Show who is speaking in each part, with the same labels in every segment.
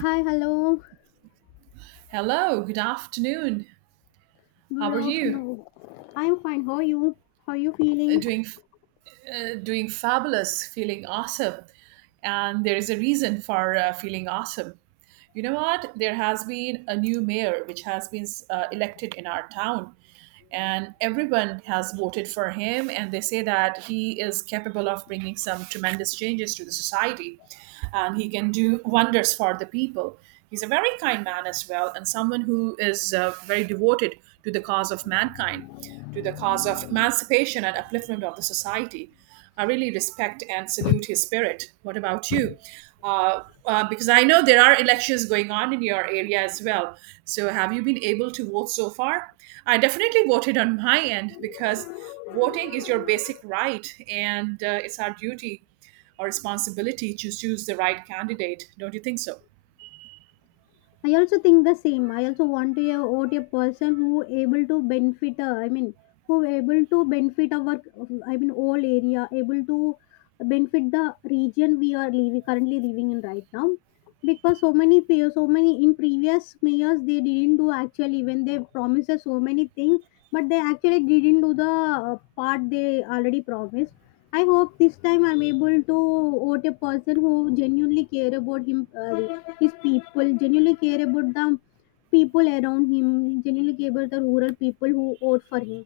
Speaker 1: Hi, hello.
Speaker 2: Hello, good afternoon. How
Speaker 1: Good
Speaker 2: are you?
Speaker 1: afternoon. I'm fine. How are you? How are you
Speaker 2: Uh,
Speaker 1: feeling?
Speaker 2: Doing doing fabulous, feeling awesome. And there is a reason for feeling awesome. You know what? There has been a new mayor which has been elected in our town, and everyone has voted for him, and they say that he is capable of bringing some tremendous changes to the society and he can do wonders for the people. He's a very kind man as well, and someone who is very devoted to the cause of mankind. To the cause of emancipation and upliftment of the society. I really respect and salute his spirit. What about you? Because I know there are elections going on in your area as well. So, have you been able to vote so far? I definitely voted on my end because voting is your basic right, and it's our duty or responsibility to choose the right candidate. Don't you think so?
Speaker 1: I also think the same. I also want to vote a person who able to benefit. I mean, who able to benefit our. I mean, all area able to benefit the region we are living currently living in right now. Because so many in previous mayors they didn't do actually when they promised us so many things, but they actually didn't do the uh, part they already promised. I hope this time I'm able to vote a person who genuinely care about him, his people, genuinely care about the people around him, genuinely care about the rural people who vote for him.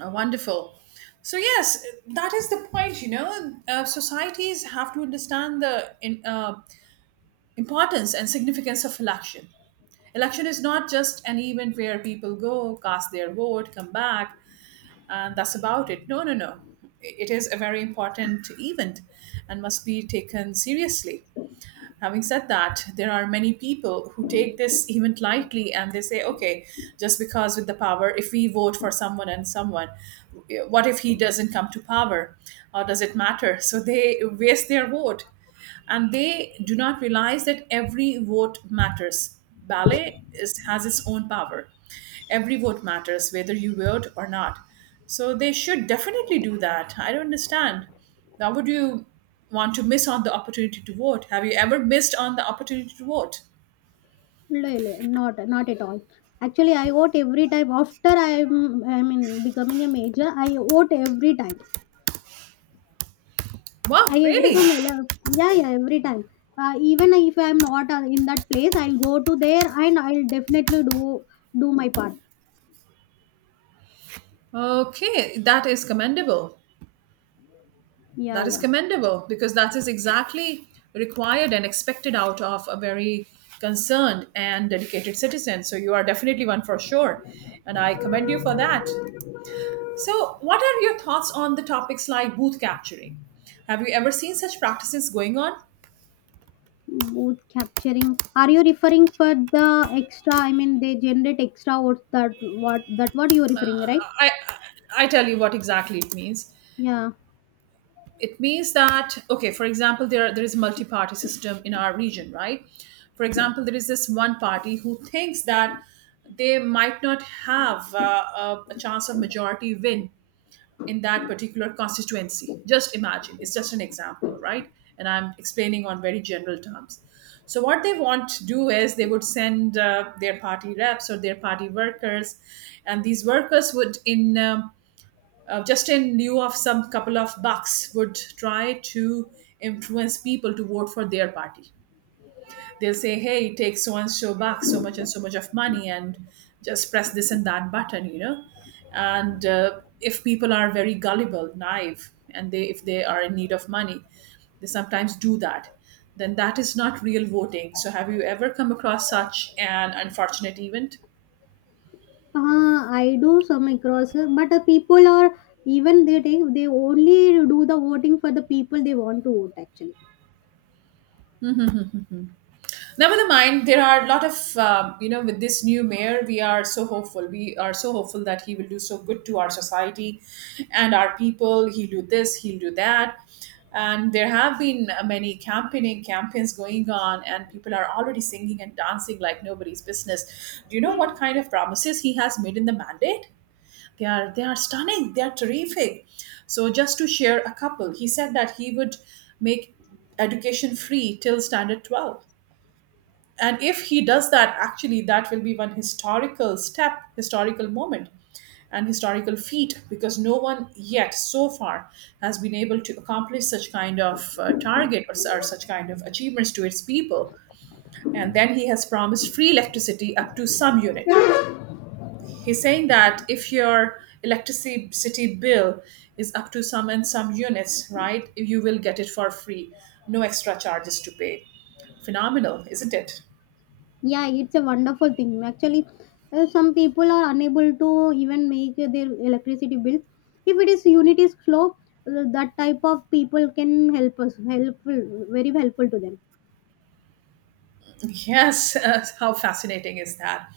Speaker 2: Wonderful. So yes, that is the point. You know, societies have to understand the importance and significance of election. Election is not just an event where people go, cast their vote, come back, and that's about it. No, no, no. It is a very important event and must be taken seriously. Having said that, there are many people who take this event lightly and they say, okay, just because with the power, if we vote for someone and someone, what if he doesn't come to power? Or does it matter? So they waste their vote and they do not realize that every vote matters. Ballet is, has its own power. Every vote matters, whether you vote or not. So they should definitely do that. I don't understand. Why would you want to miss on the opportunity to vote? Have you ever missed on the opportunity to vote?
Speaker 1: Really, not at all. Actually, I vote every time after I mean becoming a major. I vote every time.
Speaker 2: Wow,
Speaker 1: I every
Speaker 2: really?
Speaker 1: time yeah, yeah, every time. Even if I'm not in that place, I'll go to there and I'll definitely do my part.
Speaker 2: Okay, that is commendable.
Speaker 1: Yeah,
Speaker 2: That is
Speaker 1: yeah.
Speaker 2: commendable because that is exactly required and expected out of a very concerned and dedicated citizen. So you are definitely one for sure. And I commend you for that. So, what are your thoughts on the topics like booth capturing? Have you ever seen such practices going on?
Speaker 1: Both capturing. Are you referring for the extra? I mean, they generate extra votes. That what you are referring, right?
Speaker 2: I I tell you what exactly it means.
Speaker 1: Yeah.
Speaker 2: It means that, okay, for example, there is a multi-party system in our region, right? For example, there is this one party who thinks that they might not have a chance of majority win in that particular constituency. Just imagine, it's just an example, right? And I'm explaining on very general terms. So, what they want to do is they would send their party reps or their party workers, and these workers would, in just in lieu of some couple of bucks, would try to influence people to vote for their party. They'll say, hey, it takes so and so bucks, so much and so much of money, and just press this and that button, you know. And if people are very gullible, naive, and they if they are in need of money, they sometimes do that. Then that is not real voting. So, have you ever come across such an unfortunate event?
Speaker 1: I do some across, but the people are even they take they only do the voting for the people they want to vote actually.
Speaker 2: Never mind. There are a lot of you know, with this new mayor, we are so hopeful. We are so hopeful that he will do so good to our society and our people. He'll do this. He'll do that. And there have been many campaigning campaigns going on, and people are already singing and dancing like nobody's business. Do you know what kind of promises he has made in the mandate? They are stunning. They are terrific. So just to share a couple, he said that he would make education free till standard 12, and if he does that, actually that will be one historical step, historical moment, and historical feat, because no one yet so far has been able to accomplish such kind of target or such kind of achievements to its people. And then he has promised free electricity up to some unit. He's saying that if your electricity bill is up to some and some units, right, you will get it for free. No extra charges to pay. Phenomenal, isn't it?
Speaker 1: Yeah, it's a wonderful thing. Actually, some people are unable to even make their electricity bills. If it is unit is slow, that type of people can help us helpful very helpful to them.
Speaker 2: Yes, how fascinating is that?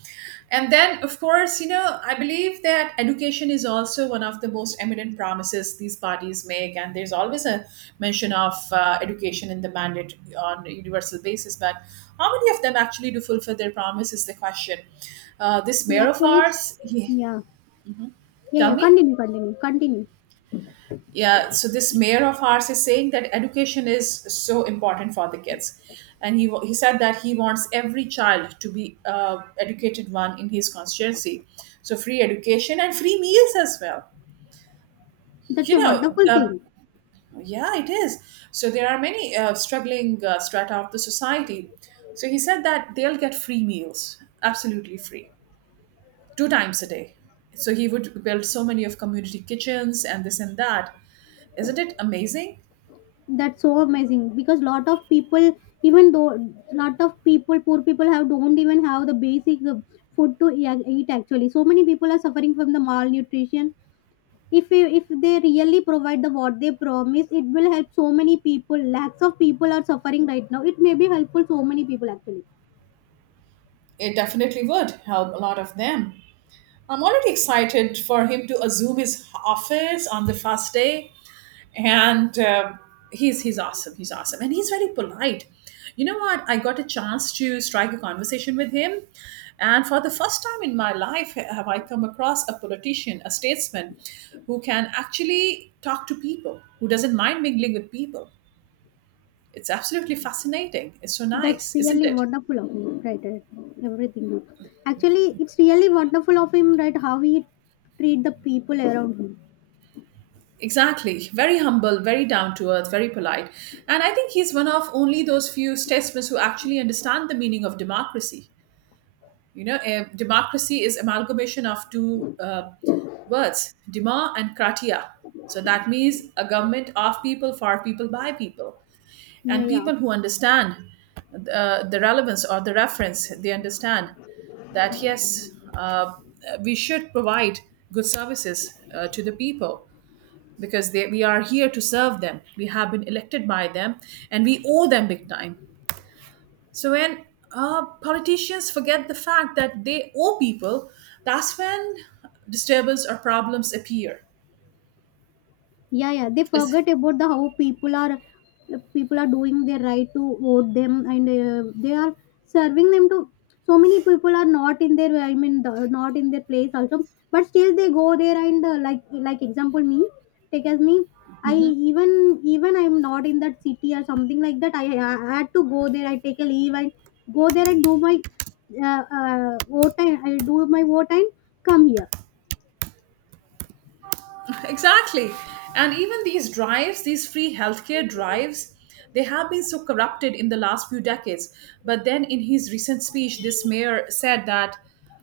Speaker 2: And then, of course, you know, I believe that education is also one of the most eminent promises these parties make. And there's always a mention of education in the mandate on a universal basis. But how many of them actually do fulfill their promise is the question. This
Speaker 1: Yeah,
Speaker 2: mayor of
Speaker 1: actually, it's,
Speaker 2: ours, he,
Speaker 1: yeah, yeah,
Speaker 2: tell
Speaker 1: yeah.
Speaker 2: me.
Speaker 1: Continue, continue, continue.
Speaker 2: Yeah, so this mayor of ours is saying that education is so important for the kids, and he said that he wants every child to be educated one in his constituency. So free education and free meals as well.
Speaker 1: That's
Speaker 2: you
Speaker 1: a
Speaker 2: know
Speaker 1: wonderful
Speaker 2: uh,
Speaker 1: thing.
Speaker 2: yeah, it is. So there are many struggling strata of the society, so he said that they'll get free meals, absolutely free, two times a day. So he would build so many of community kitchens and this and that. Isn't it amazing?
Speaker 1: That's so amazing because lot of people, even though lot of people, poor people have don't even have the basic food to eat. Actually, so many people are suffering from the malnutrition. If they really provide the what they promise, it will help so many people. Lakhs of people are suffering right now. It may be helpful so many people actually.
Speaker 2: It definitely would help a lot of them. I'm already excited for him to assume his office on the first day, and he's awesome. He's awesome, and he's very polite. You know what? I got a chance to strike a conversation with him, and for the first time in my life, have I come across a politician, a statesman, who can actually talk to people, who doesn't mind mingling with people. It's absolutely fascinating. It's so
Speaker 1: That's
Speaker 2: nice, isn't
Speaker 1: really
Speaker 2: it?
Speaker 1: wonderful of him, right? Right. Everything good. Actually, it's really wonderful of him, right? How he treat the people around him.
Speaker 2: Exactly. Very humble, very down to earth, very polite. And I think he's one of only those few statesmen who actually understand the meaning of democracy. You know, democracy is amalgamation of two words, dema and kratia. So that means a government of people, for people, by people.
Speaker 1: Yeah,
Speaker 2: And
Speaker 1: yeah.
Speaker 2: people who understand the relevance or the reference, they understand that yes, we should provide good services to the people, because we are here to serve them. We have been elected by them, and we owe them big time. So when politicians forget the fact that they owe people, that's when disturbance or problems appear.
Speaker 1: Yeah, yeah, they
Speaker 2: It's,
Speaker 1: forget about the how people are, people are doing their right to vote them and they are serving them to so many people are not in their I mean the, not in their place also, but still they go there and like example me, take as me. I even I'm not in that city or something like that, I had to go there, I take a leave and go there and do my vote, and I do my vote and come here.
Speaker 2: exactly. And even these drives, these free healthcare drives, they have been so corrupted in the last few decades. But then in his recent speech, this mayor said that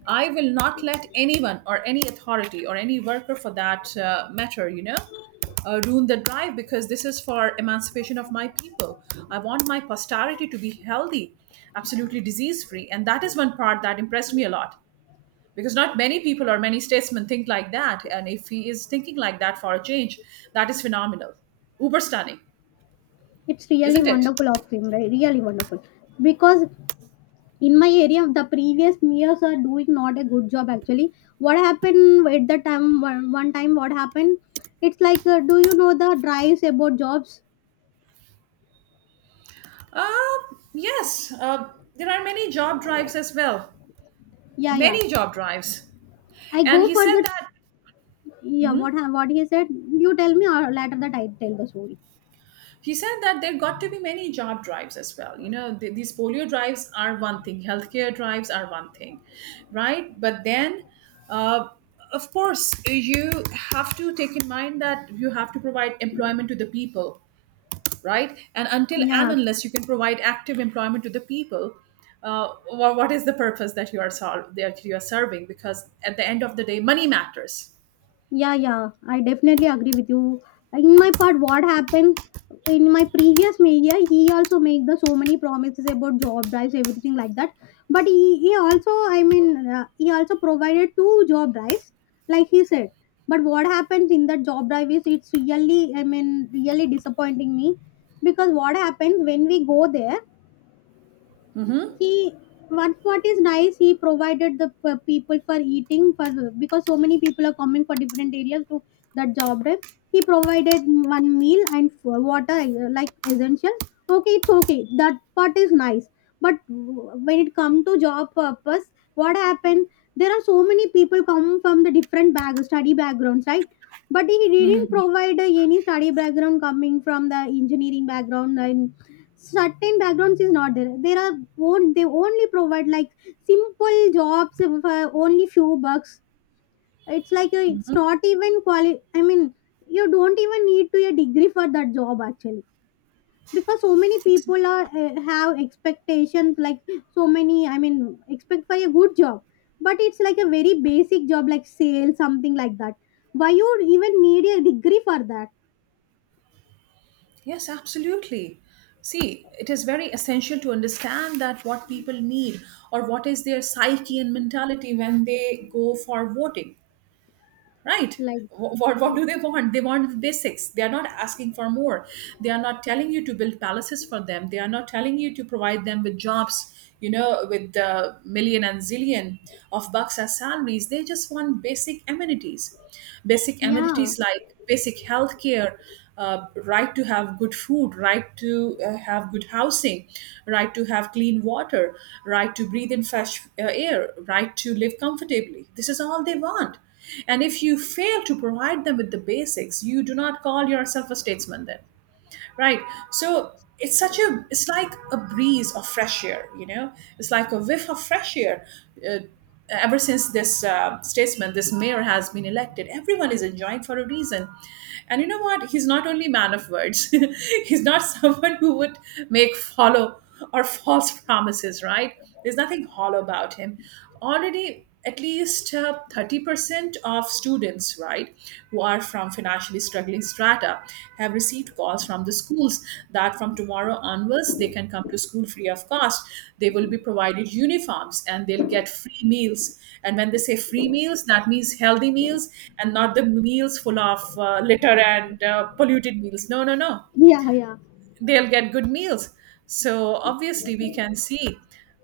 Speaker 2: I will not let anyone or any authority or any worker for that matter, ruin the drive, because this is for emancipation of my people. I want my posterity to be healthy, absolutely disease free. And that is one part that impressed me a lot, because not many people or many statesmen think like that, and if he is thinking like that for a change, that is phenomenal, uber stunning,
Speaker 1: It's really
Speaker 2: isn't it?
Speaker 1: wonderful of him, right? Really wonderful. Because in my area the previous mayors are doing not a good job actually. What happened at the time, one time what happened, it's like, do you know the drives about jobs?
Speaker 2: uh, yes, there are many job drives as well,
Speaker 1: Yeah, yeah.
Speaker 2: many job drives.
Speaker 1: I
Speaker 2: And
Speaker 1: go
Speaker 2: he
Speaker 1: for
Speaker 2: said
Speaker 1: the,
Speaker 2: that
Speaker 1: yeah, what he said you tell me, or later that I tell the story.
Speaker 2: he said that there got to be many job drives as well. You know, these polio drives are one thing, healthcare drives are one thing, right? But then uh, of course you have to take in mind that you have to provide employment to the people, right? And until and
Speaker 1: Yeah.
Speaker 2: unless you can provide active employment to the people, what is the purpose that you are serving? Because at the end of the day, money matters.
Speaker 1: Yeah, yeah, I definitely agree with you. In my part, what happened in my previous media, he also made the so many promises about job drives, everything like that. But he also, I mean, he also provided two job drives, like he said. But what happens in that job drive is it's really, I mean, really disappointing me. Because what happens when we go there,
Speaker 2: hmm
Speaker 1: he, one part is nice, he provided the people for eating, for because so many people are coming for different areas to that job drive. He provided one meal and water, like essential. Okay, it's okay, that part is nice. But when it come to job purpose, what happened, there are so many people come from the different bag study backgrounds, right? But he didn't provide any study background coming from the engineering background and certain backgrounds is not there. There are will they only provide like simple jobs for only few bucks. It's like a, it's not even quali I mean, you don't even need to a degree for that job actually. Because so many people are have expectations like so many, I mean, expect for a good job, but it's like a very basic job like sales something like that. Why you even need a degree for that?
Speaker 2: Yes, absolutely. See, it is very essential to understand that what people need or what is their psyche and mentality when they go for voting, right?
Speaker 1: Like,
Speaker 2: What
Speaker 1: I,
Speaker 2: do they want? They want the basics. They are not asking for more. They are not telling you to build palaces for them. They are not telling you to provide them with jobs, you know, with the million and zillion of bucks as salaries. They just want basic amenities. Basic
Speaker 1: yeah,
Speaker 2: amenities like basic health care, right to have good food, right to have good housing, right to have clean water, right to breathe in fresh air, right to live comfortably. This is all they want. And if you fail to provide them with the basics, you do not call yourself a statesman then, right? So it's like a breeze of fresh air, you know? It's like a whiff of fresh air. Uh, Ever since this statesman, this mayor has been elected, everyone is enjoying for a reason. And you know what? He's not only man of words. He's not someone who would make follow or false promises, right? There's nothing hollow about him. Already at least 30% of students, right, who are from financially struggling strata have received calls from the schools that from tomorrow onwards they can come to school free of cost. They will be provided uniforms and they'll get free meals, and when they say free meals that means healthy meals and not the meals full of litter and polluted meals. No, no, no,
Speaker 1: yeah, yeah.
Speaker 2: they'll get good meals. So obviously we can see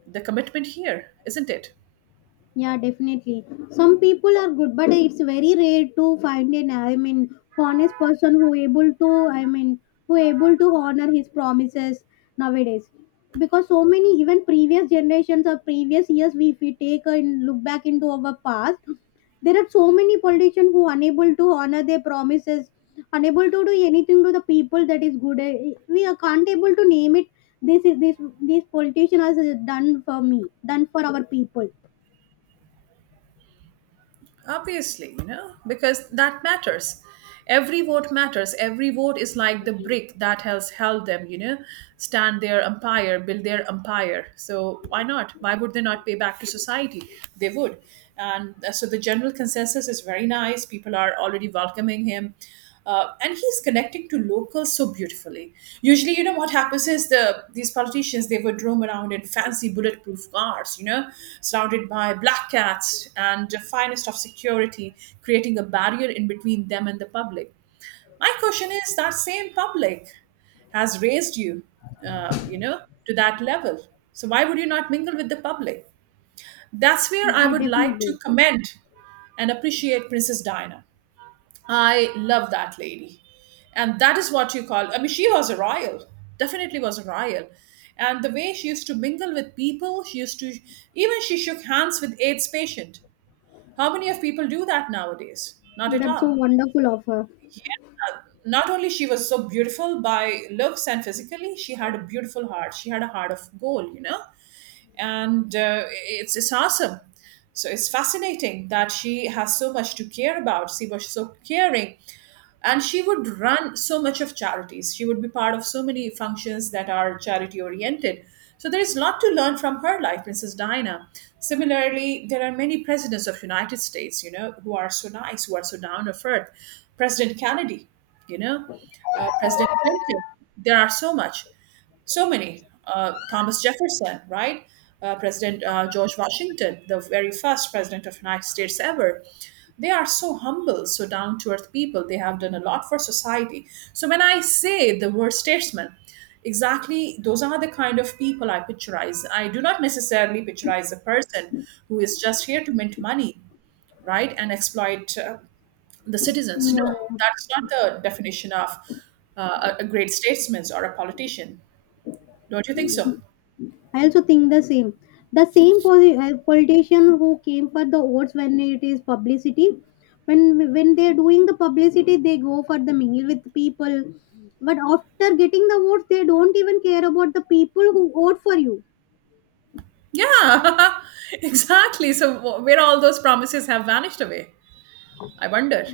Speaker 2: the commitment here, isn't it?
Speaker 1: Yeah, definitely. Some people are good, but it's very rare to find an, I mean, honest person who able to, I mean, who able to honor his promises nowadays. Because so many, even previous generations or previous years, if we take and look back into our past, there are so many politicians who unable to honor their promises, unable to do anything to the people that is good. Eh, we are can't able to name it. This is this politician has done for me, done for our people.
Speaker 2: Obviously, you know, because that matters. Every vote matters, every vote is like the brick that has held them, you know, stand their empire, build their empire. So why not? Why would they not pay back to society? They would. And so the general consensus is very nice, people are already welcoming him. And he's connecting to locals so beautifully. Usually, you know what happens is these politicians, they would roam around in fancy bulletproof cars, you know, surrounded by black cats and the finest of security, creating a barrier in between them and the public. My question is that same public has raised you, to that level. So why would you not mingle with the public? That's where I
Speaker 1: I
Speaker 2: would like to
Speaker 1: definitely.
Speaker 2: commend and appreciate Princess Diana. I love that lady. And that is what you call, I mean, she was a royal, definitely was a royal. And the way she used to mingle with people, she used to, even she shook hands with AIDS patient. How many of people do that nowadays? Not at
Speaker 1: That's so
Speaker 2: all.
Speaker 1: wonderful of her.
Speaker 2: Not only she was so beautiful by looks and physically, she had a beautiful heart. She had a heart of gold, you know? And it's awesome. So it's fascinating that she has so much to care about. She was so caring, and she would run so much of charities, she would be part of so many functions that are charity oriented. So there is a lot to learn from her life, Mrs. Diana. Similarly, there are many presidents of United States, you know, who are so nice, who are so down to earth. President Kennedy, you know, President Clinton, there are so much, so many. Thomas Jefferson, right? President George Washington, the very first president of United States ever. They are so humble, so down to earth people. They have done a lot for society. So when I say the word statesman, exactly those are the kind of people I picturize. I do not necessarily picturize a person who is just here to mint money, right, and exploit the citizens. No,
Speaker 1: Yeah,
Speaker 2: that's not the definition of a great statesman or a politician. Don't you think so?
Speaker 1: I also think the same. The same politician who came for the votes when it is publicity, when they are doing the publicity, they go for the mingle with people. But after getting the votes, they don't even care about the people who vote for you.
Speaker 2: Yeah, exactly. So, where all those promises have vanished away, I wonder.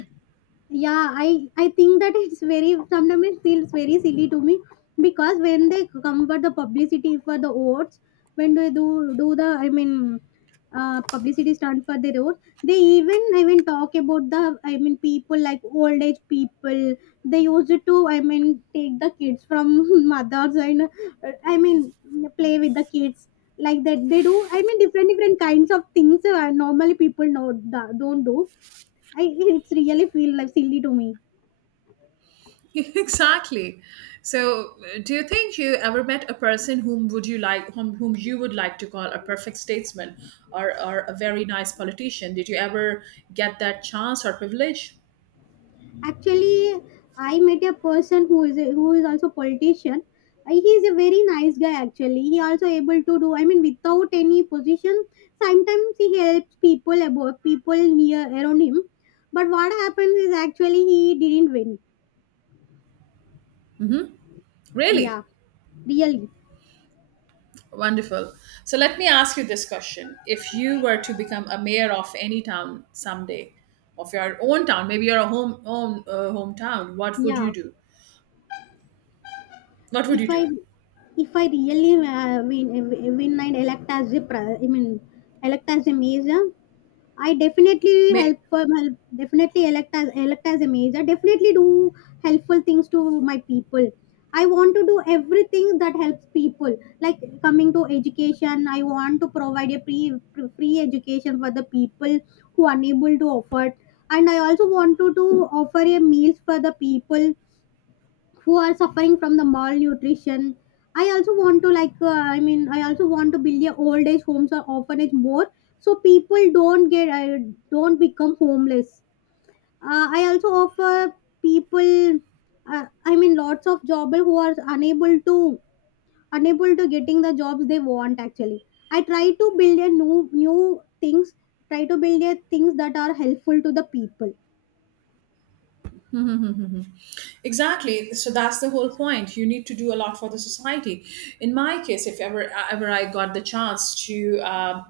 Speaker 1: Yeah, I think that it's very sometimes it feels very silly to me. Because when they come for the publicity for the oats, when they do the I mean, publicity stunt for their oats, they even, I mean, talk about the, I mean, people like old age people, they used to, I mean, take the kids from mothers and I mean, play with the kids, like that they do, I mean, different kinds of things normally people know don't do. I, it's really feel like silly to me.
Speaker 2: Exactly. So, do you think you ever met a person whom would you like, whom you would like to call a perfect statesman or a very nice politician? Did you ever get that chance or privilege?
Speaker 1: Actually, I met a person who is a, who is also politician. He is a very nice guy. Actually, he also able to do, I mean, without any position, sometimes he helps people about people near around him. But what happens is actually he didn't win.
Speaker 2: Really?
Speaker 1: Yeah, really.
Speaker 2: Wonderful. So, let me ask you this question. If you were to become a mayor of any town someday, of your own town, maybe your home, own hometown, what would you
Speaker 1: Yeah,
Speaker 2: do? What would
Speaker 1: if
Speaker 2: you
Speaker 1: I
Speaker 2: do?
Speaker 1: if I really win and elect as a I mean, elect as a mayor, I definitely
Speaker 2: May,
Speaker 1: help definitely elect as a major. Definitely do helpful things to my people. I want to do everything that helps people, like coming to education. I want to provide a free education for the people who are unable to afford, and I also want to do offer a meals for the people who are suffering from the malnutrition. I also want to, like, I mean, I also want to build a old age homes or orphanage more, so people don't get don't become homeless. I also offer people, uh, I mean, lots of job who are unable to, unable to getting the jobs they want actually. I try to build a new new things, try to build a things that are helpful to the people.
Speaker 2: exactly. So that's the whole point. You need to do a lot for the society. In my case, if ever I got the chance to uh,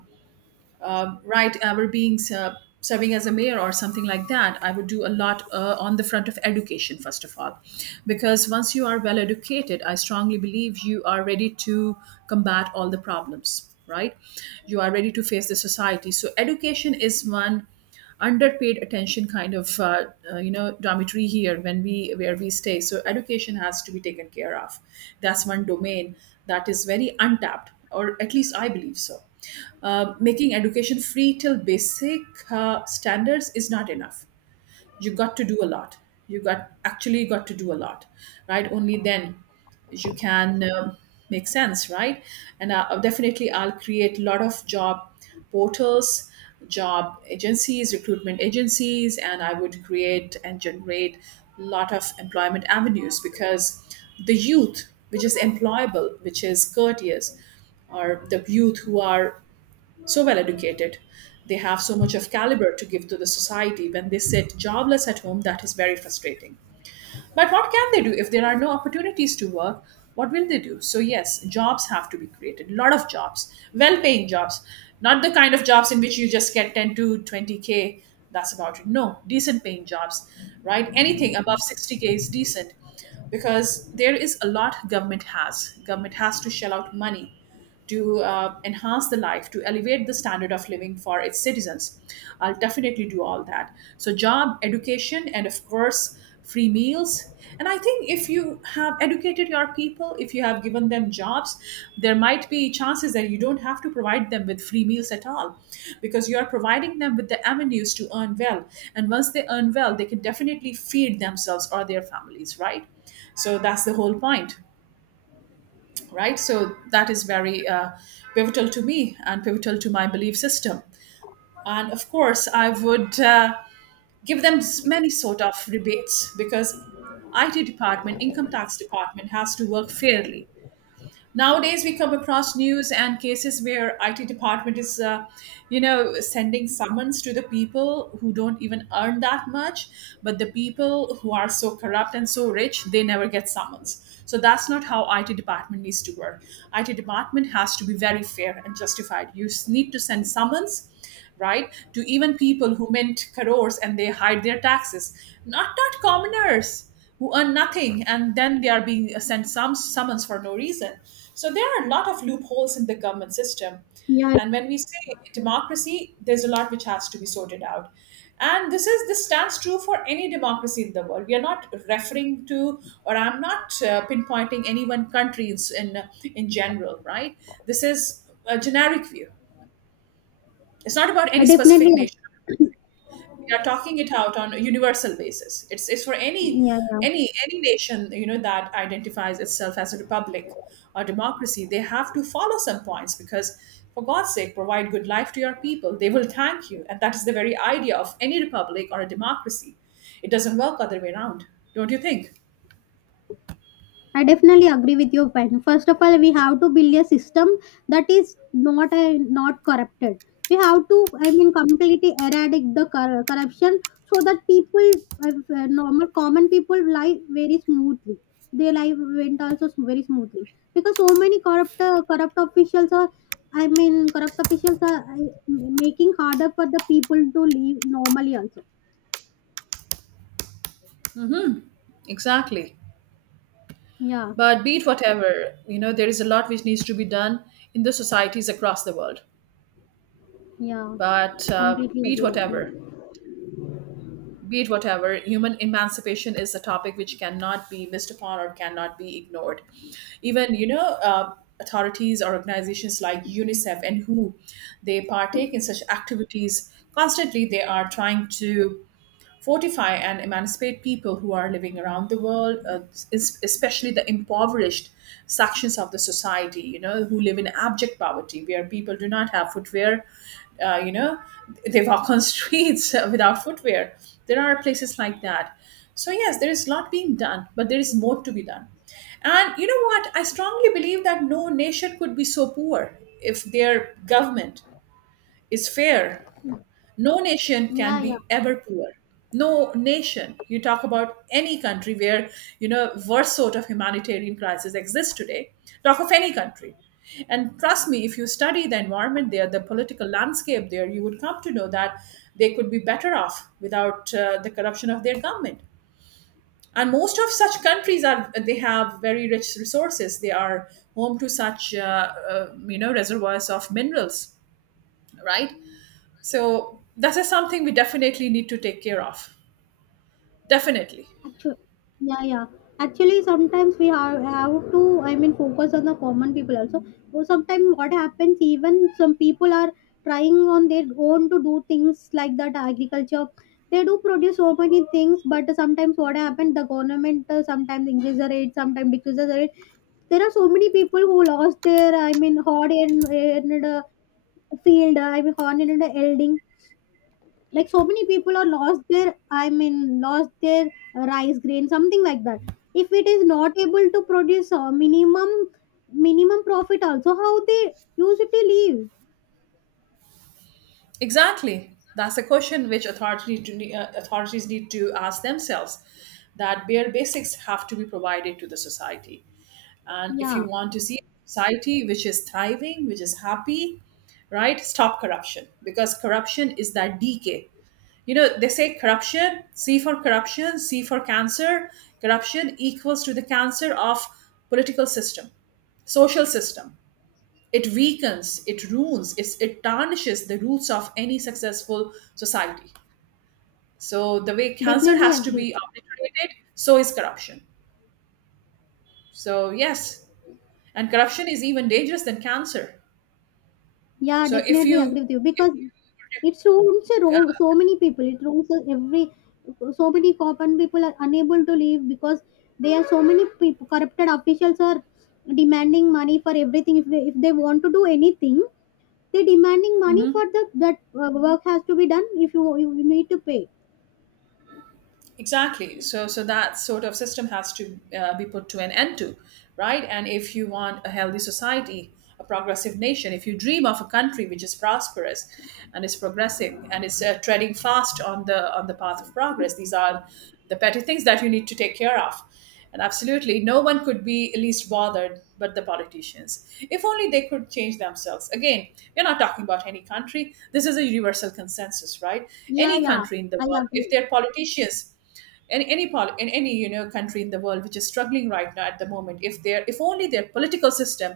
Speaker 2: uh, write ever being serving as a mayor or something like that, I would do a lot on the front of education first of all, because once you are well educated, I strongly believe you are ready to combat all the problems. Right, you are ready to face the society. So education is one. Underpaid attention kind of you know, dormitory here when we where we stay. So education has to be taken care of. That's one domain that is very untapped, or at least I believe so. Making education free till basic standards is not enough. You got to do a lot. You got actually got to do a lot, right? Only then you can make sense, right? And I'll definitely, I'll create a lot of job portals, job agencies, recruitment agencies, and I would create and generate a lot of employment avenues, because the youth which is employable, which is courteous, or the youth who are so well educated. They have so much of caliber to give to the society. When they sit jobless at home, that is very frustrating. But what can they do if there are no opportunities to work? What will they do? So, yes, jobs have to be created, a lot of jobs, well paying jobs, not the kind of jobs in which you just get 10 to 20K. That's about it. No, decent paying jobs, right? Anything above 60K is decent, because there is a lot government has to shell out money to enhance the life, to elevate the standard of living for its citizens. I'll definitely do all that. So, job, education, and of course, free meals. And I think if you have educated your people, if you have given them jobs, there might be chances that you don't have to provide them with free meals at all, because you are providing them with the avenues to earn well. And once they earn well, they can definitely feed themselves or their families, right? So, that's the whole point, right? So that is very pivotal to me and pivotal to my belief system. And of course, I would give them many sort of rebates, because IT department, income tax department has to work fairly. Nowadays, we come across news and cases where IT department is, you know, sending summons to the people who don't even earn that much, but the people who are so corrupt and so rich, they never get summons. So that's not how IT department needs to work. IT department has to be very fair and justified. You need to send summons, right? To even people who mint crores and they hide their taxes, not commoners who earn nothing and then they are being sent some summons for no reason. So there are a lot of loopholes in the government system.
Speaker 1: Yeah.
Speaker 2: And when we say democracy, there's a lot which has to be sorted out. And this stands true for any democracy in the world. We are not referring to, or I'm not pinpointing any one country in, in in general, right? This is a generic view. It's not about any
Speaker 1: I
Speaker 2: specific
Speaker 1: definitely.
Speaker 2: nation. We are talking it out on a universal basis. It's for any
Speaker 1: Yeah, yeah,
Speaker 2: any any nation, you know, that identifies itself as a republic or democracy. They have to follow some points because, for God's sake, provide good life to your people. They will thank you, and that is the very idea of any republic or a democracy. It doesn't work other way around, don't you think?
Speaker 1: I definitely agree with your point. First of all, we have to build a system that is not not corrupted. We have to, I mean, completely eradicate the corruption so that people, uh, normal common people, live very smoothly. Their life went also very smoothly. Because so many corrupt corrupt officials are, I mean, corrupt officials are making harder for the people to live normally also.
Speaker 2: Exactly.
Speaker 1: Yeah,
Speaker 2: But be it whatever, you know, there is a lot which needs to be done in the societies across the world.
Speaker 1: yeah,
Speaker 2: But uh,
Speaker 1: completely
Speaker 2: be it
Speaker 1: agree with
Speaker 2: whatever,
Speaker 1: you.
Speaker 2: be it whatever, human emancipation is a topic which cannot be missed upon or cannot be ignored. Even, you know, authorities or organizations like UNICEF and WHO, they partake in such activities constantly. They are trying to fortify and emancipate people who are living around the world, especially the impoverished sections of the society, you know, who live in abject poverty, where people do not have footwear, you know, they walk on streets without footwear. There are places like that. So, yes, there is a lot being done, but there is more to be done. And you know what? I strongly believe that no nation could be so poor if their government is fair. No nation can
Speaker 1: Yeah, yeah.
Speaker 2: be ever poor. No nation, you talk about any country where, you know, worse sort of humanitarian crisis exists today, talk of any country, and trust me, if you study the environment there, the political landscape there, you would come to know that they could be better off without the corruption of their government. And most of such countries are, they have very rich resources, they are home to such you know, reservoirs of minerals, right? So that is something we definitely need to take care of. Definitely.
Speaker 1: Actually, yeah, yeah. Actually, sometimes we have to, I mean, focus on the common people also. Or sometimes what happens, even some people are trying on their own to do things like that agriculture. They do produce so many things, but sometimes what happens, the government sometimes increases the rate, sometimes decreases the rate. There are so many people who lost their, I mean, in the field, I mean, hard in the elding. Like so many people are lost their, I mean, lost their rice grain something like that. If it is not able to produce a minimum profit also, how they usually leave?
Speaker 2: Exactly. That's a question which authorities need to ask themselves, that bare basics have to be provided to the society. And if you
Speaker 1: Yeah,
Speaker 2: want to see a society which is thriving, which is happy, right, stop corruption, because corruption is that decay. You know, they say corruption, C for cancer. Corruption equals to the cancer of political system, social system. It weakens, it ruins, it tarnishes the roots of any successful society. So, the way cancer
Speaker 1: definitely
Speaker 2: has to
Speaker 1: agree.
Speaker 2: be obliterated, so is corruption. So, yes, and corruption is even dangerous than cancer.
Speaker 1: Yeah,
Speaker 2: So, if
Speaker 1: definitely
Speaker 2: you,
Speaker 1: agree with you.
Speaker 2: if
Speaker 1: Because
Speaker 2: you
Speaker 1: it ruins a so many people, it ruins every so many common people are unable to leave. Because there are so many people corrupted officials are demanding money for everything. If they want to do anything, they're demanding money for the that work has to be done. If you, you need to pay.
Speaker 2: Exactly. So that sort of system has to be put to an end to, right? And if you want a healthy society, a progressive nation, if you dream of a country which is prosperous and is progressing and is treading fast on the path of progress, these are the petty things that you need to take care of. And absolutely, no one could be least bothered but the politicians. If only they could change themselves. Again, we're not talking about any country. This is a universal consensus, right?
Speaker 1: Yeah,
Speaker 2: Any
Speaker 1: yeah,
Speaker 2: country in the
Speaker 1: I
Speaker 2: world, if
Speaker 1: agree.
Speaker 2: their politicians in any country in the world which is struggling right now at the moment, if their, if only their political system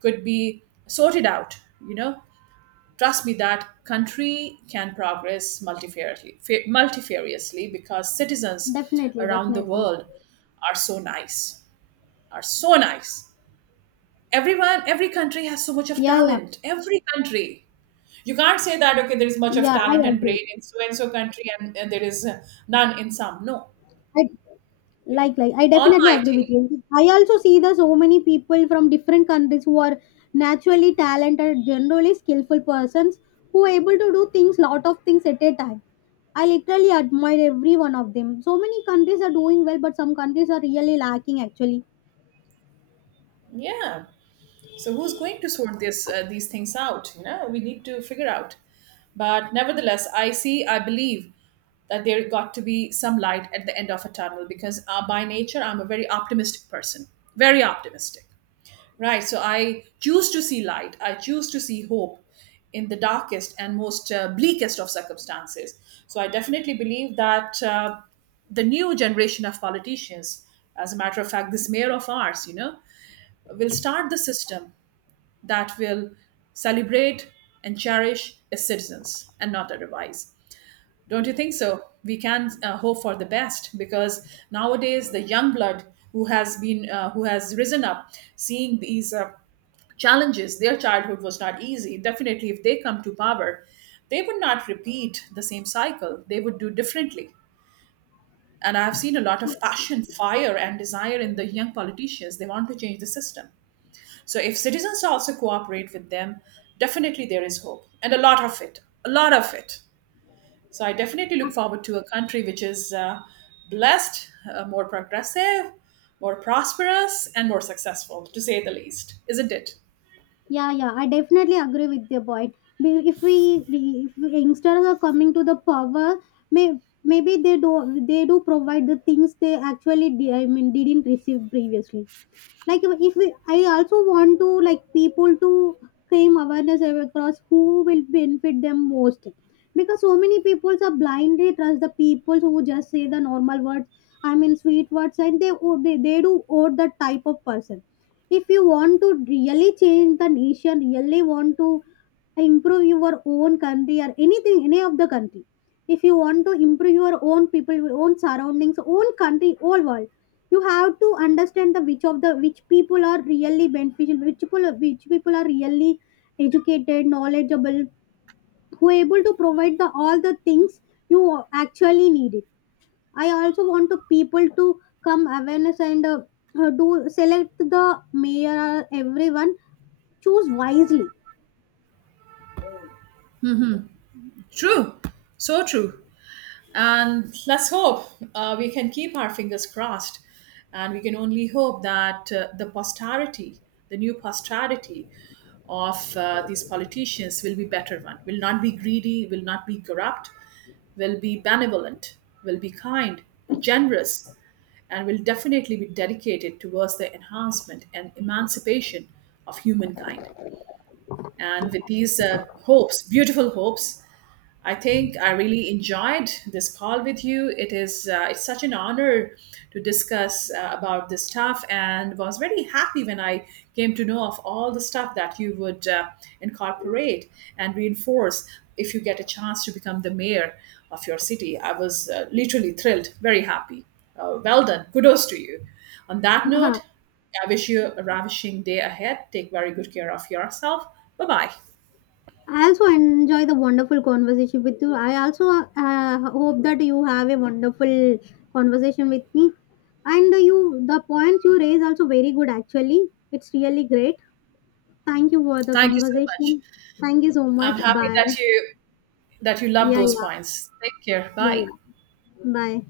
Speaker 2: could be sorted out, you know trust me, that country can progress multifariously, because citizens
Speaker 1: Definitely,
Speaker 2: around the
Speaker 1: definitely.
Speaker 2: world are so nice, are so nice. Everyone, every country has so much of
Speaker 1: Yeah, yeah,
Speaker 2: talent. Every country, you can't say that, okay, there is much of
Speaker 1: yeah,
Speaker 2: talent
Speaker 1: I
Speaker 2: and
Speaker 1: agree.
Speaker 2: brain in so and so country, and there is none in some. No.
Speaker 1: I, like I definitely agree with you.
Speaker 2: Almighty.
Speaker 1: I also see the so many people from different countries who are naturally talented, generally skillful persons who are able to do things, lot of things at a time. I literally admire every one of them. So many countries are doing well, but some countries are really lacking actually.
Speaker 2: Yeah. So who's going to sort this these things out? You know, we need to figure out. But nevertheless, I see, I believe that there got to be some light at the end of a tunnel, because by nature I'm a very optimistic person, very optimistic. Right. So I choose to see light. I choose to see hope in the darkest and most bleakest of circumstances. So I definitely believe that the new generation of politicians, as a matter of fact, this mayor of ours, you know, will start the system that will celebrate and cherish its citizens and not otherwise. Don't you think so? We can hope for the best, because nowadays the young blood who has been who has risen up, seeing these challenges, their childhood was not easy. Definitely, if they come to power, they would not repeat the same cycle. They would do differently. And I have seen a lot of passion, fire, and desire in the young politicians. They want to change the system. So if citizens also cooperate with them, definitely there is hope, and a lot of it, a lot of it. So I definitely look forward to a country which is blessed, more progressive, more prosperous, and more successful, to say the least, isn't it?
Speaker 1: Yeah, yeah, I definitely agree with your point. If we, re- if youngsters are coming to the power, maybe they do, they do provide the things they actually, I mean, didn't receive previously. Like, if we, I also want to, like, people to claim awareness across who will benefit them most. Because so many people are blindly trust the people who just say the normal words, I mean, sweet words, and they oh, they do owe the type of person. If you want to really change the nation, really want to improve your own country or anything any of the country, if you want to improve your own people, your own surroundings, own country, whole world, you have to understand the which of the which people are really beneficial, which people are really educated, knowledgeable, who are able to provide the all the things you actually need it. I also want the people to come awareness and do select the mayor. Everyone choose wisely.
Speaker 2: True, so true. And let's hope we can keep our fingers crossed. And we can only hope that the posterity, the new posterity of these politicians will be better one, will not be greedy, will not be corrupt, will be benevolent, will be kind, generous, and will definitely be dedicated towards the enhancement and emancipation of humankind. And with these hopes, beautiful hopes, I think I really enjoyed this call with you. It is it's such an honor to discuss about this stuff, and was very happy when I came to know of all the stuff that you would incorporate and reinforce if you get a chance to become the mayor of your city. I was literally thrilled, very happy. Well done, kudos to you. On that note, I wish you a ravishing day ahead. Take very good care of yourself. Bye bye.
Speaker 1: I also enjoy the wonderful conversation with you. I also hope that you have a wonderful conversation with me. And you, the points you raise also very good. Actually, it's really great. Thank you for the
Speaker 2: Thank you so much.
Speaker 1: conversation. Thank you so
Speaker 2: I'm
Speaker 1: much.
Speaker 2: happy
Speaker 1: Bye.
Speaker 2: that you love
Speaker 1: Yeah,
Speaker 2: those
Speaker 1: yeah,
Speaker 2: points. Take care.
Speaker 1: yeah, yeah.
Speaker 2: Bye.
Speaker 1: Bye.